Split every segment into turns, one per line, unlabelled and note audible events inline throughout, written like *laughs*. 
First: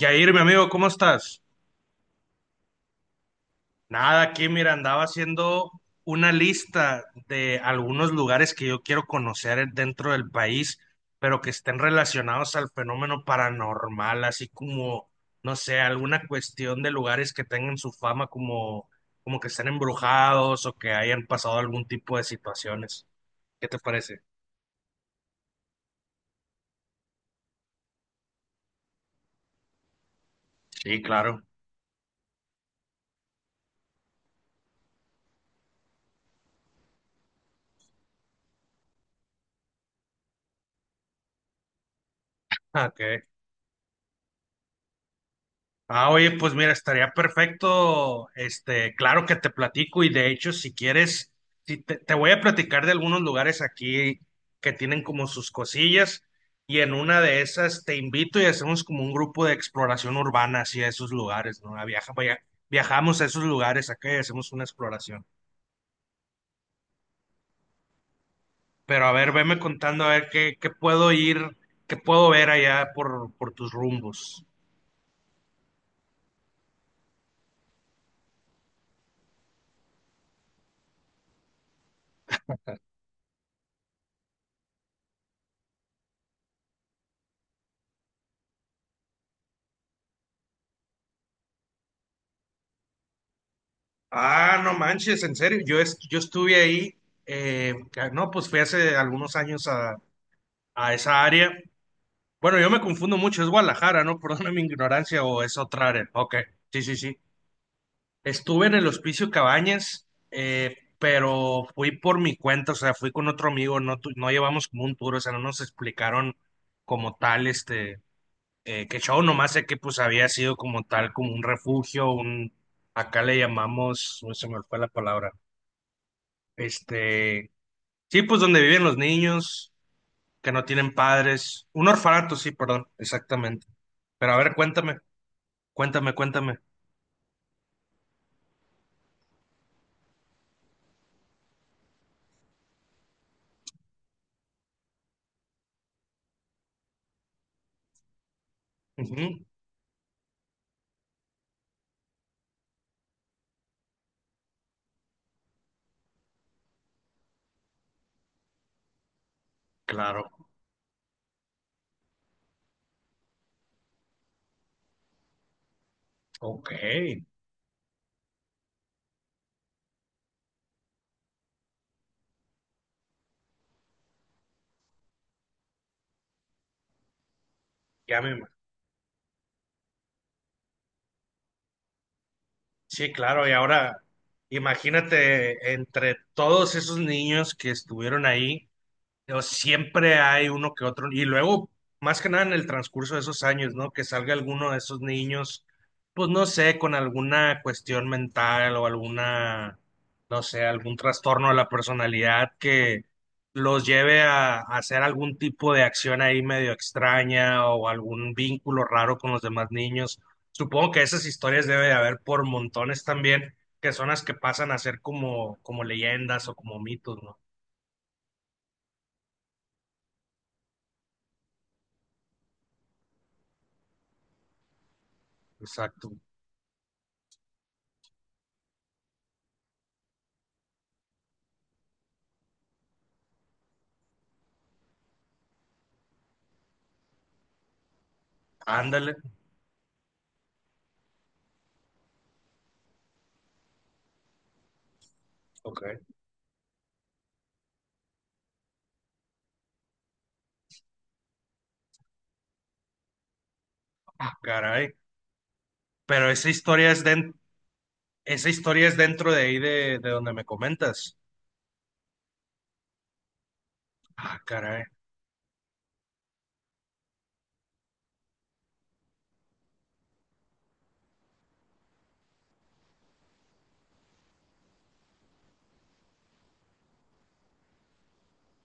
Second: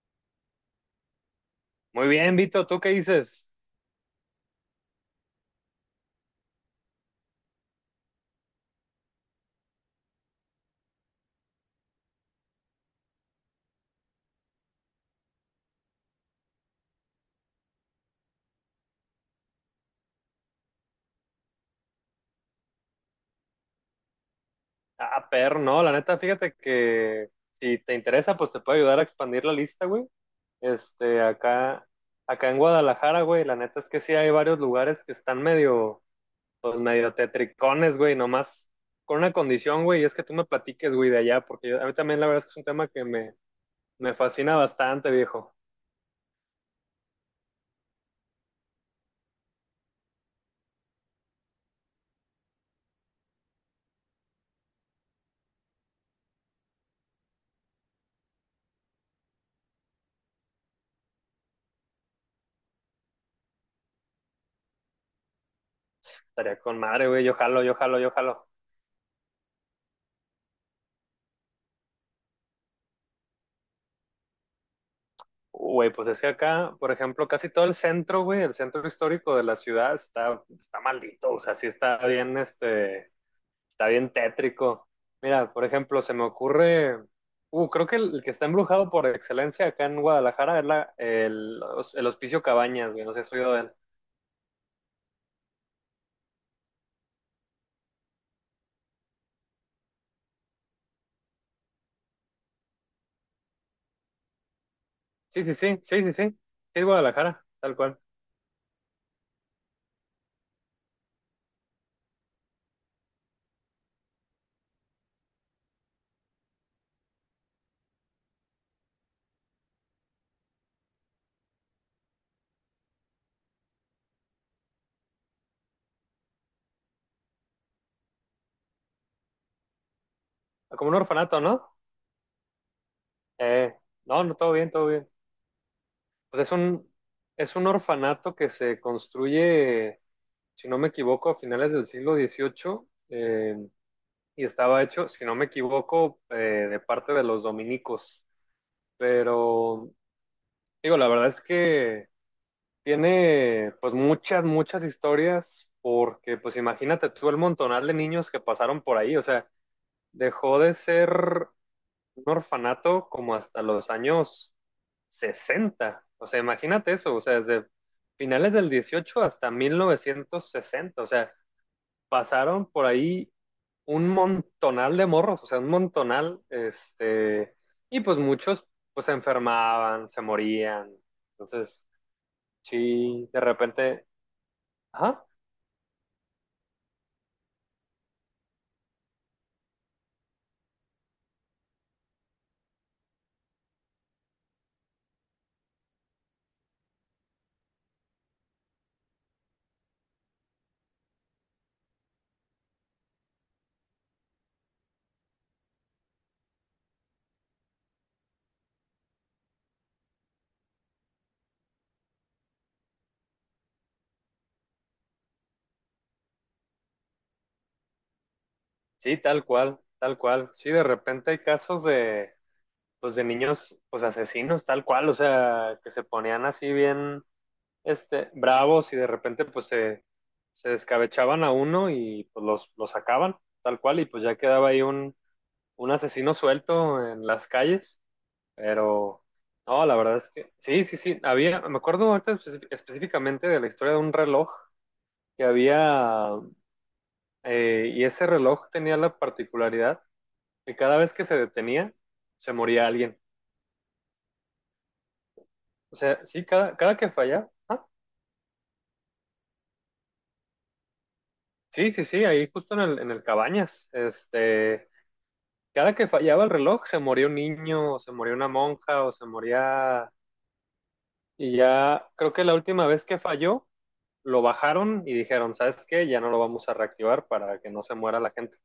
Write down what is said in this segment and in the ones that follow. Yair, mi amigo, ¿cómo estás?
Muy bien, Vito, ¿tú qué dices?
Nada, aquí, mira, andaba haciendo una lista de algunos lugares que yo quiero conocer dentro del país, pero que estén relacionados al fenómeno paranormal, así como, no sé, alguna cuestión de lugares que tengan su fama como, como que estén embrujados o que hayan pasado algún tipo de situaciones. ¿Qué te parece?
Ah, perro, no, la neta, fíjate que si te interesa, pues te puedo ayudar a expandir la lista, güey.
Sí,
Este,
claro.
acá, acá en Guadalajara, güey, la neta es que sí hay varios lugares que están medio, pues medio tetricones, güey, nomás con una condición, güey, y es que tú me platiques, güey, de allá, porque a mí también la verdad es que es un
Ah,
tema que
ok.
me fascina bastante, viejo.
Ah, oye, pues mira, estaría perfecto. Este, claro que te platico y de hecho, si quieres, si te, te voy a platicar de algunos lugares aquí que tienen como sus cosillas y en una de esas te invito y hacemos como un grupo de exploración urbana hacia esos lugares, ¿no? A viajamos a esos lugares acá y hacemos una exploración.
Estaría con madre, güey, yo jalo, yo jalo, yo jalo.
Pero a ver, veme contando a ver qué, qué puedo ir, qué puedo ver allá por tus rumbos.
Güey, pues es que acá, por ejemplo, casi todo el centro, güey, el centro histórico de la ciudad está maldito, o sea, sí está bien, está bien tétrico. Mira, por ejemplo, se me ocurre, creo que el que está embrujado por excelencia acá en Guadalajara es el Hospicio Cabañas, güey, no sé si has oído de él.
Ah, no manches, en serio. Yo estuve ahí, no, pues fui hace algunos años a esa área. Bueno, yo me confundo mucho, es Guadalajara, ¿no? *laughs* Perdona mi ignorancia o
Sí, sí,
es
sí,
otra
sí,
área.
sí, sí,
Ok,
sí,
sí,
es
sí, sí.
Guadalajara, tal cual.
Estuve en el Hospicio Cabañas, pero fui por mi cuenta, o sea, fui con otro amigo, no, no llevamos como un tour, o sea, no nos explicaron como tal, este, qué show, nomás sé que pues había sido como tal, como un refugio, un, acá le llamamos, uy, se me fue la palabra. Este, sí, pues donde viven los niños que no
Como
tienen
un orfanato,
padres.
¿no?
Un orfanato, sí, perdón, exactamente.
Eh, no,
Pero
no,
a
todo
ver,
bien, todo
cuéntame,
bien. Pues es
cuéntame.
un, es un orfanato que se construye si no me equivoco, a finales del siglo XVIII, eh, y estaba hecho, si no me equivoco, de parte de los dominicos.
Ujú,
Pero digo, la verdad es que tiene pues muchas, muchas historias porque pues imagínate tú el montonal de niños que pasaron por ahí, o sea,
claro,
dejó de ser un orfanato como hasta los años 60. O sea,
ok,
imagínate eso, o sea, desde finales del 18 hasta 1960, o sea, pasaron por ahí un montonal de morros, o sea, un montonal, y pues
ya me ima-
muchos pues se enfermaban, se morían. Entonces,
Sí,
sí, de
claro, y ahora
repente, ajá,
imagínate entre todos esos niños que estuvieron ahí. O siempre hay uno que otro, y luego, más que nada en el transcurso de esos años, ¿no? Que salga alguno de esos niños, pues no sé, con alguna cuestión mental o alguna, no sé, algún trastorno de la personalidad que los lleve a hacer algún tipo de acción ahí medio extraña o algún vínculo raro con los demás niños. Supongo que esas historias debe de haber por montones también, que son las que pasan a ser como, como leyendas o como mitos, ¿no?
sí, tal cual, tal cual. Sí, de repente hay casos de pues de niños pues asesinos, tal cual, o sea, que se
Exacto.
ponían así bien bravos y de repente pues se descabechaban a uno y pues los sacaban, tal cual, y pues ya quedaba ahí un asesino suelto en las calles,
Ándale.
pero no, la verdad es que sí, sí, sí, había, me acuerdo ahorita específicamente de la historia de un reloj que
Ok.
había, y ese reloj tenía la particularidad que cada vez que se detenía, se moría alguien.
Ah, caray.
O sea,
Pero
sí, cada, cada que fallaba, ah,
esa historia es dentro de ahí de donde me comentas.
sí, sí, sí, ahí justo en el Cabañas,
Ah, caray.
cada que fallaba el reloj, se moría un niño, o se moría una monja, o se moría. Y ya creo que la última vez que falló, lo bajaron y dijeron, ¿sabes qué? Ya no lo vamos a reactivar para que no se muera la gente.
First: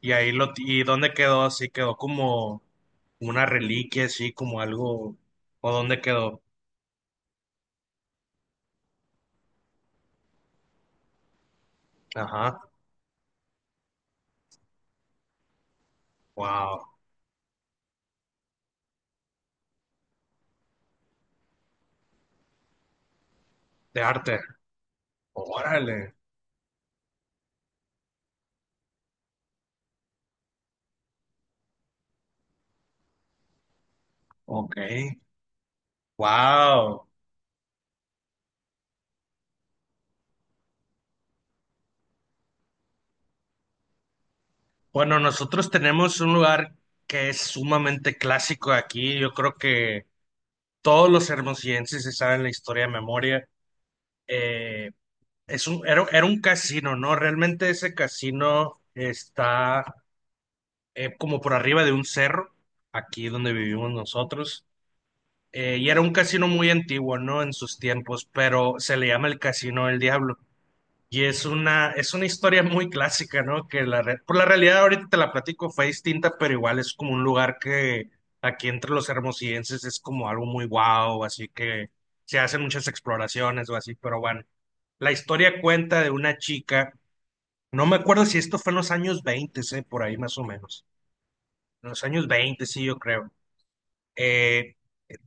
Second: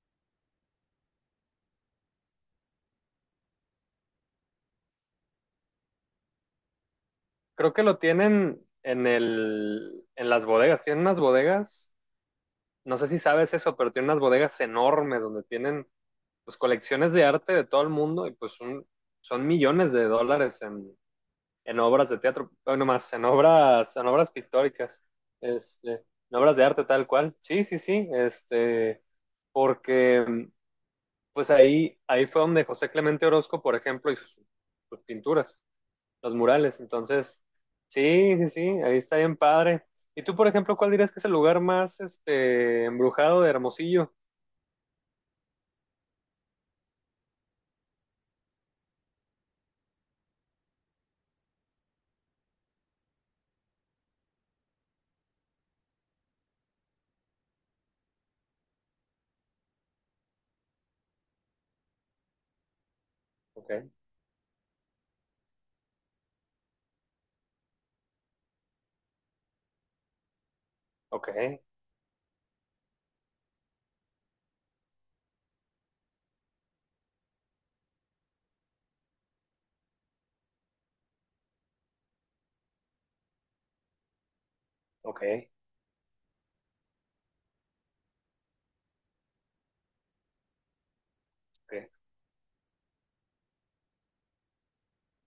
Y ahí lo, y dónde quedó así, quedó como una reliquia, así como algo, o dónde quedó.
Creo que lo tienen en las bodegas. Tienen unas bodegas,
Ajá.
no sé si sabes eso, pero tienen unas bodegas enormes donde tienen pues
Wow.
colecciones de arte de todo el mundo y pues son millones de dólares en, obras de teatro, bueno, más
De
en obras
arte.
pictóricas, este,
Órale.
en obras de arte tal cual. Sí, sí, sí, este, porque pues ahí fue donde José Clemente Orozco, por ejemplo, hizo sus,
Ok.
sus pinturas, los murales.
Wow.
Entonces, sí, sí, sí, ahí está bien padre. ¿Y tú, por ejemplo, cuál dirías que es el lugar más embrujado de Hermosillo?
Bueno, nosotros tenemos un lugar que es sumamente clásico aquí. Yo creo que todos los hermosillenses se saben la historia de memoria. Eh, Es un, era un casino, ¿no? Realmente ese casino está como por arriba de un cerro, aquí donde
Ok,
vivimos nosotros. Y era un casino muy antiguo, ¿no? En sus tiempos, pero se le llama el Casino del Diablo. Y
ok,
es una historia muy clásica, ¿no? Que la, por la realidad ahorita te la platico, fue distinta, pero igual es como un lugar que aquí entre los hermosillenses es como algo muy guau, así que se hacen muchas exploraciones o así, pero bueno. La
ok,
historia cuenta de una chica, no me acuerdo si esto fue en los años 20, por ahí más o menos. En los
ok,
años 20 sí, yo creo. Eh,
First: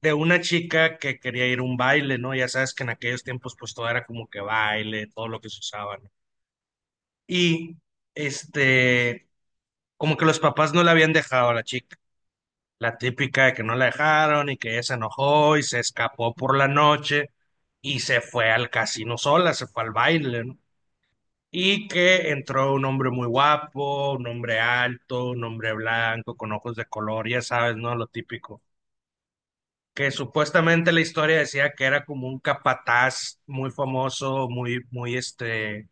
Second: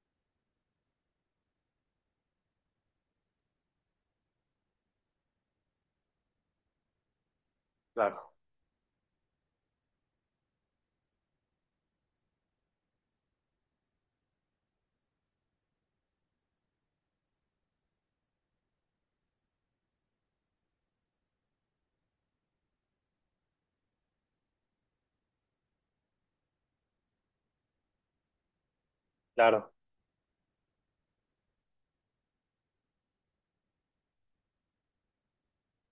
de una chica que quería ir a un baile, ¿no? Ya sabes que en aquellos tiempos pues todo era como que baile, todo lo que se usaba, ¿no? Y
claro,
este, como que los papás no la habían dejado a la chica. La típica de que no la dejaron y que ella se enojó y se escapó por la noche y se fue al casino sola, se fue al baile, ¿no? Y que entró un hombre muy guapo, un hombre alto, un hombre blanco, con ojos de color, ya sabes, ¿no? Lo típico.
claro.
Que supuestamente la historia decía que era como un capataz muy famoso, muy, muy, este,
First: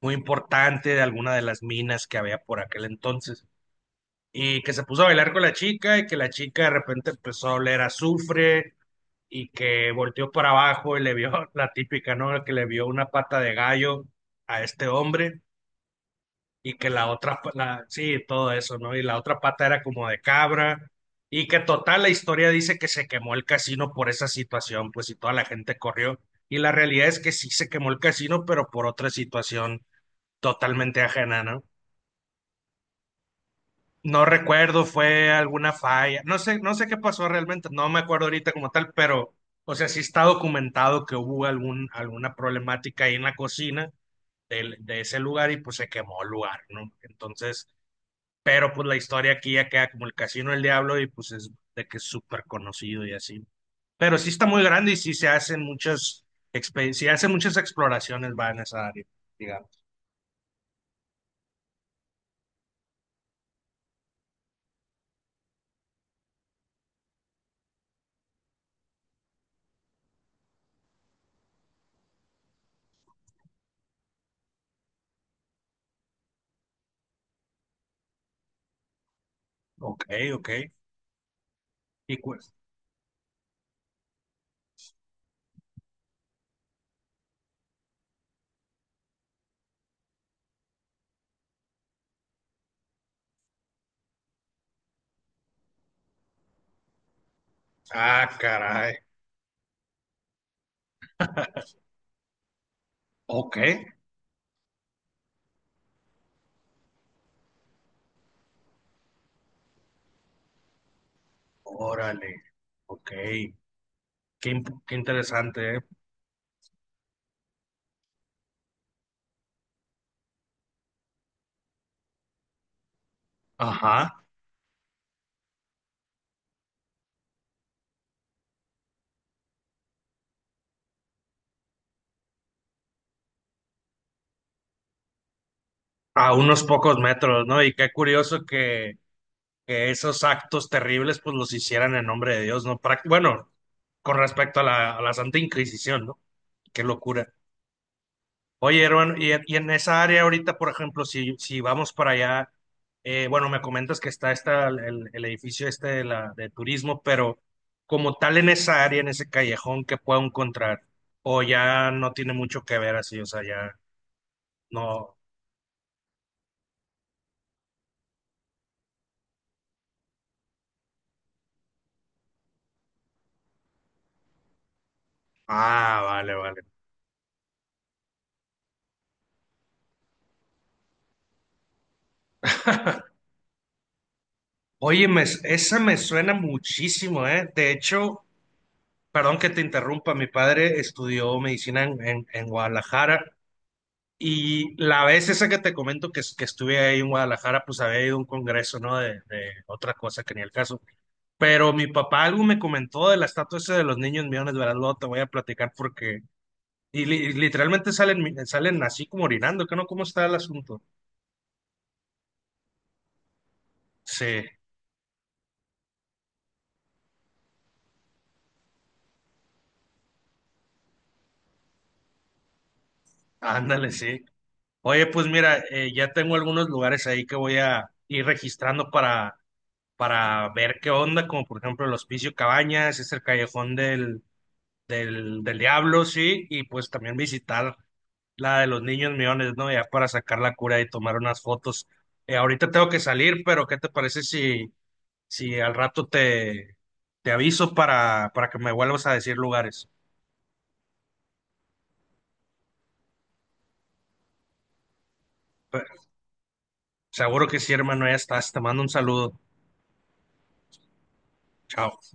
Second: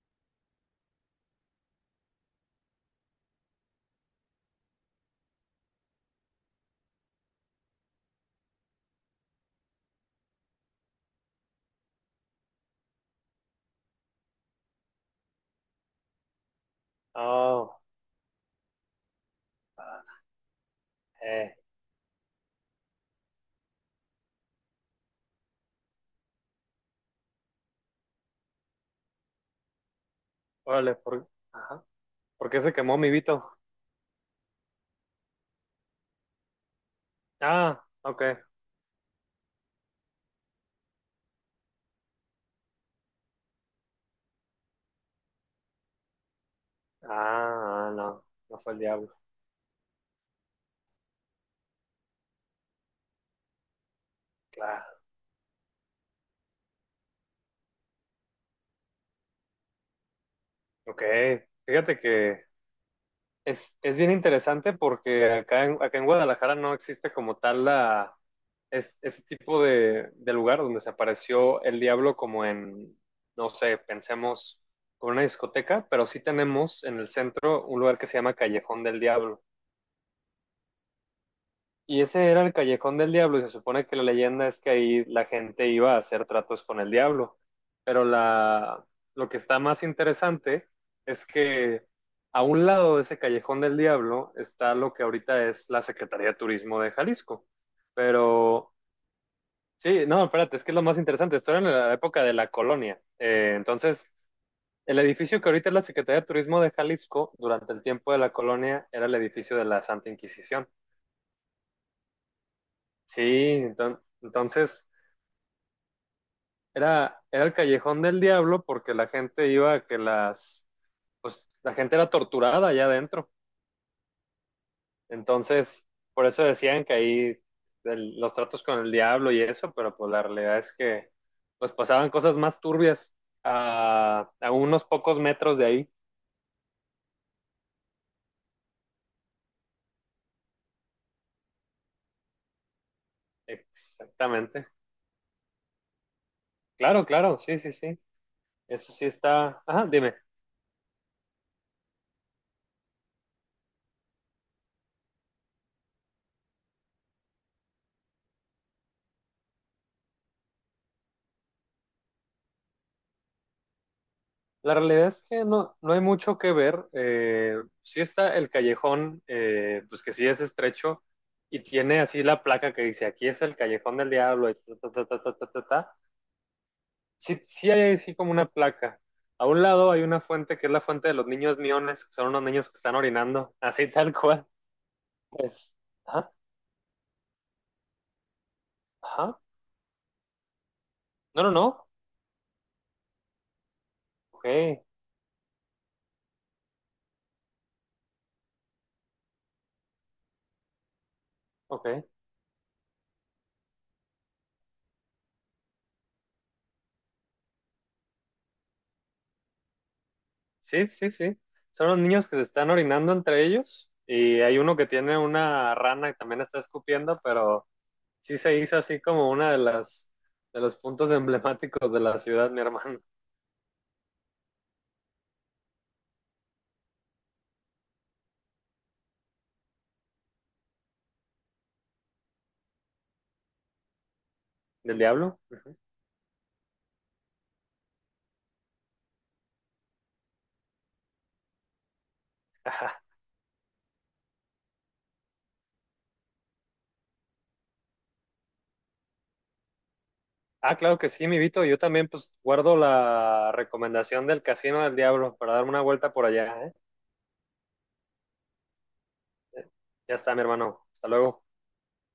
muy importante de alguna de las minas que había por aquel entonces. Y que se puso a bailar con la chica y que la chica de repente empezó a oler a azufre y que volteó para abajo y le vio *laughs* la típica, ¿no? Que le vio una pata de gallo a este hombre y que la otra,
Oh,
sí, todo eso, ¿no? Y la otra pata era
ah,
como de cabra, y
eh,
que total la historia dice que se quemó el casino por esa situación, pues y toda la gente corrió, y la realidad es que sí se quemó el casino, pero por otra situación
órale,
totalmente ajena, ¿no?
ajá, ¿por qué se quemó mi Vito?
No recuerdo, fue alguna falla, no sé, no sé qué pasó realmente,
Ah,
no me
ok.
acuerdo
Ah,
ahorita como tal, pero, o sea, sí está documentado que hubo algún, alguna problemática ahí en la cocina de ese lugar y pues se quemó el lugar, ¿no? Entonces...
ah, no, no fue
Pero
el
pues la
diablo.
historia aquí ya queda como el Casino del Diablo y pues es de que es súper conocido y así. Pero sí está muy grande y
Claro,
sí se hacen muchas sí hacen muchas exploraciones va en esa área, digamos.
ok. Fíjate que es bien interesante porque acá en Guadalajara no existe como tal ese tipo de lugar donde se apareció el diablo como en, no sé, pensemos como una discoteca, pero sí tenemos en el centro un lugar que se llama Callejón del Diablo.
Ok, ok.
Y
Y
ese
cu-
era el Callejón del Diablo, y se supone que la leyenda es que ahí la gente iba a hacer tratos con el diablo. Pero la, lo que está más interesante es que a un lado de ese Callejón del Diablo está lo que ahorita es la Secretaría de Turismo de Jalisco.
ah,
Pero
caray.
sí, no, espérate, es que es lo más interesante. Esto era en la época de la colonia.
Ok.
Entonces, el edificio que ahorita es la Secretaría de Turismo de Jalisco, durante el tiempo de la colonia, era el edificio de la Santa Inquisición.
Órale. Ok.
Sí,
Qué,
entonces,
qué interesante, ¿eh?
era el callejón del diablo porque la gente iba a que pues la gente era torturada allá adentro.
Ajá.
Entonces, por eso decían que ahí los tratos con el diablo y eso, pero pues la realidad es que pues pasaban cosas más turbias a, unos pocos metros de ahí.
A unos pocos metros, ¿no? Y qué curioso que esos actos terribles pues los hicieran en nombre de Dios, ¿no? Bueno, con respecto
Exactamente.
a la Santa Inquisición, ¿no? Qué
Claro,
locura.
claro, sí, sí, sí.
Oye,
Eso sí
hermano, y
está.
en
Ajá,
esa
dime.
área ahorita, por ejemplo, si, si vamos para allá, bueno, me comentas que está esta, el edificio este de, la, de turismo, pero como tal en esa área, en ese callejón, ¿qué puedo encontrar? O ya no tiene mucho que ver así, o sea, ya
La realidad
no.
es que no, no hay mucho que ver. Sí está el callejón, pues que sí es estrecho y tiene así la placa que dice, aquí es el callejón del diablo, y ta, ta, ta, ta, ta, ta, ta. Ta.
Ah, vale, vale.
Sí, sí hay así como una placa. A un lado hay una fuente que es la fuente de los niños miones, que son unos niños que están
*laughs*
orinando, *laughs* así tal cual.
Oye,
Pues,
esa me
ajá,
suena muchísimo, ¿eh? De hecho, perdón
ajá.
que te interrumpa, mi padre estudió
No, no,
medicina
no.
en, en Guadalajara
Ok,
y la vez esa que te comento que, que estuve ahí en Guadalajara, pues había ido a un congreso, ¿no? De otra cosa que ni el caso. Pero mi
ok.
papá algo me comentó de la estatua esa de los niños millones, ¿verdad? Luego te voy a platicar porque... Y, literalmente salen, salen así como orinando, ¿qué no? ¿Cómo está el asunto?
Sí, sí, sí. Son los niños que se están orinando entre ellos y
Sí,
hay uno que tiene una rana que también está escupiendo, pero sí se hizo así como una de los puntos *laughs* emblemáticos de la ciudad, mi hermano,
ándale, sí. Oye, pues mira, ya tengo algunos lugares ahí que voy a ir registrando para ver qué onda, como por ejemplo el Hospicio Cabañas, es el Callejón
del diablo.
del
*laughs*
Diablo, sí, y pues también visitar la de los niños millones, ¿no? Ya para sacar la cura y tomar unas fotos. Ahorita tengo que
Ajá.
salir, pero ¿qué te parece si, si al rato te, te aviso para que me vuelvas a decir lugares?
Ah, claro que sí, mi Vito. Yo también pues guardo la recomendación del Casino del Diablo para darme una
Pe-
vuelta por allá, ¿eh?
seguro que sí, hermano, ya estás. Te mando un saludo.
Ya está, mi hermano. Hasta luego.
Chao.